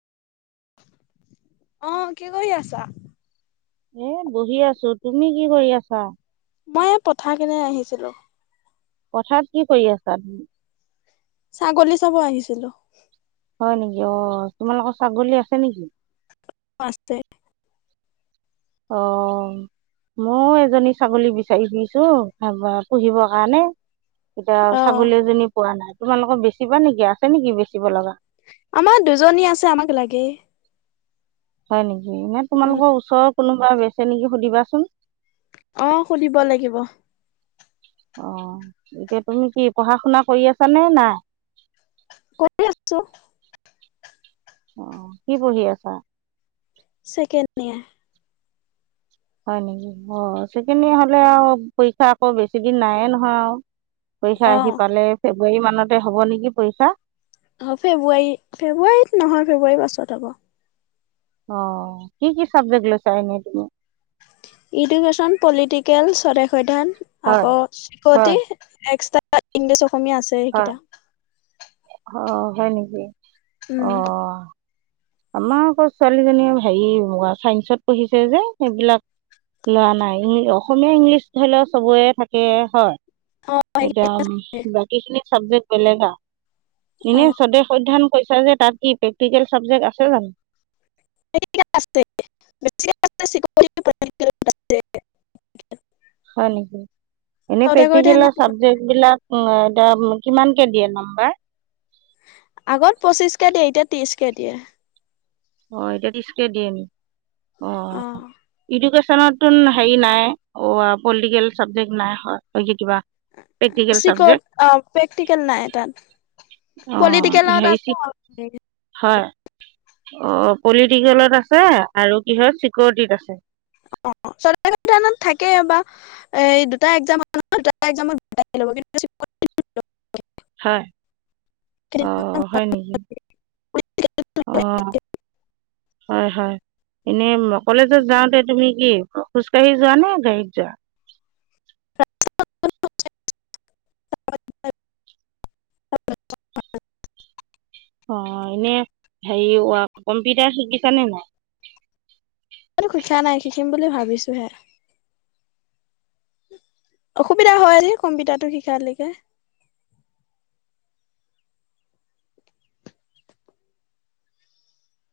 অ কি কৰি আছা? এ বহি আছোঁ তুমি কি কৰি আছা,? মই এই পথাৰ কেনে আহিছিলোঁ। পথাৰত কি কৰি আছা তুমি? ছাগলী চাব আহিছিলোঁ। হয় নেকি অ তোমালোকৰ ছাগলী আছে নেকি? আছে। অ। ময়ো এজনী ছাগলী বিচাৰি ফুৰিছোঁ পুহিবৰ কাৰণে। অ এতিয়া ছাগলীএজনী পোৱা নাই তোমালোকৰ বেচিবা নেকি আছে নেকি বেচিব লগা? আমাৰ দুজনী আছে আমাক লাগে। হয় নেকি নে তোমালোকৰ ওচৰৰ কোনোবা বেচে নেকি সুধিবাচোন? অ সুধিব লাগিব। অ এতিয়া তুমি কি পঢ়া শুনা কৰি আছানে নাই। কৰি আছোঁ। অ কি পঢ়ি আছা। চেকেণ্ড নিয়াৰ। হয় নেকি অ চেকেনিয়াৰ হ'লে আৰু পৰীক্ষা আকৌ বেছি দিন নাই এ নহয় আৰু পৰীক্ষা আহি অ পালে ফেব্ৰুৱাৰী মানতে হ'ব নেকি পৰীক্ষা। অ ফেব্ৰুৱাৰী ফেব্ৰুৱাৰীত নহয় ফেব্ৰুৱাৰী পাছত হ'ব। অ কি কি চাবজেক্ট লৈছা এনে তুমি? ইডুকেশ্যন পলিটিকেল স্বদেশ অধ্যান। হয় আকৌ হয় শিকতি এক্সা ইংলিছ অসমীয়া আছে সেইকিটা। অ হয় নেকি অ? উম আমাৰ আকৌ ছোৱালীজনীয়ে হেৰি চাইন্সত পঢ়িছে যে সেইবিলাক। ল'ৰা নাইয়ে অসমীয়া ইংলিছ ধৰি লও চবৰে থাকে হয়? অ এতিয়া বাকী খিনি চাবজেক্ট বেলেগ আৰু অ এনে স্বদেশ অধ্যান। থৈছা যে কি প্ৰে্টিকেল চাবজেক্ট আছে জানোঁ। [unintelligible] হয় নেকি এনেই স্বদেশ পেটিকেল অধ্যয়ন চাবজেক্ট বিলাক- উ এতিয়া কিমানকে দিয়ে নাম্বাৰ? আগত পচিশকে দিয়ে এতিয়া ত্ৰিশকে দিয়ে। অ এতিয়াত তিৰিচ কে দিয়ে নি অ ইদোকেচন হেৰি নাই পলিটিকেল চাবজেক্ট নাই কিবা, প্ৰেক্টিকেল চিক চাবজেক্ট অ প্ৰেক্টিকেল নাই তাত। অ' পলিটিকেলত হেৰি আ- হয় অ পলিটিকেলত আছে আৰু কি হয় চিকৰটিত আছে। [unintelligible] থাকে বা এই দুটা একজামত দুটা একজামত দুটা। [unintelligible] হয় আহ হয় নেকি? অ হয় হয়। এনেই কলেজত যাওঁতে তুমি কি খোজ কাঢ়ি যোৱা নে গাড়ীত যোৱা [unintelligible] [inaudible] অ এনে হেৰি কম্পিউটাৰ শিকিছা নে নাই? শিকা নাই শিকিম বুলি ভাবিছোহে। অসুবিধা হয় দ কম্পিউটাৰটো শিকা লেকে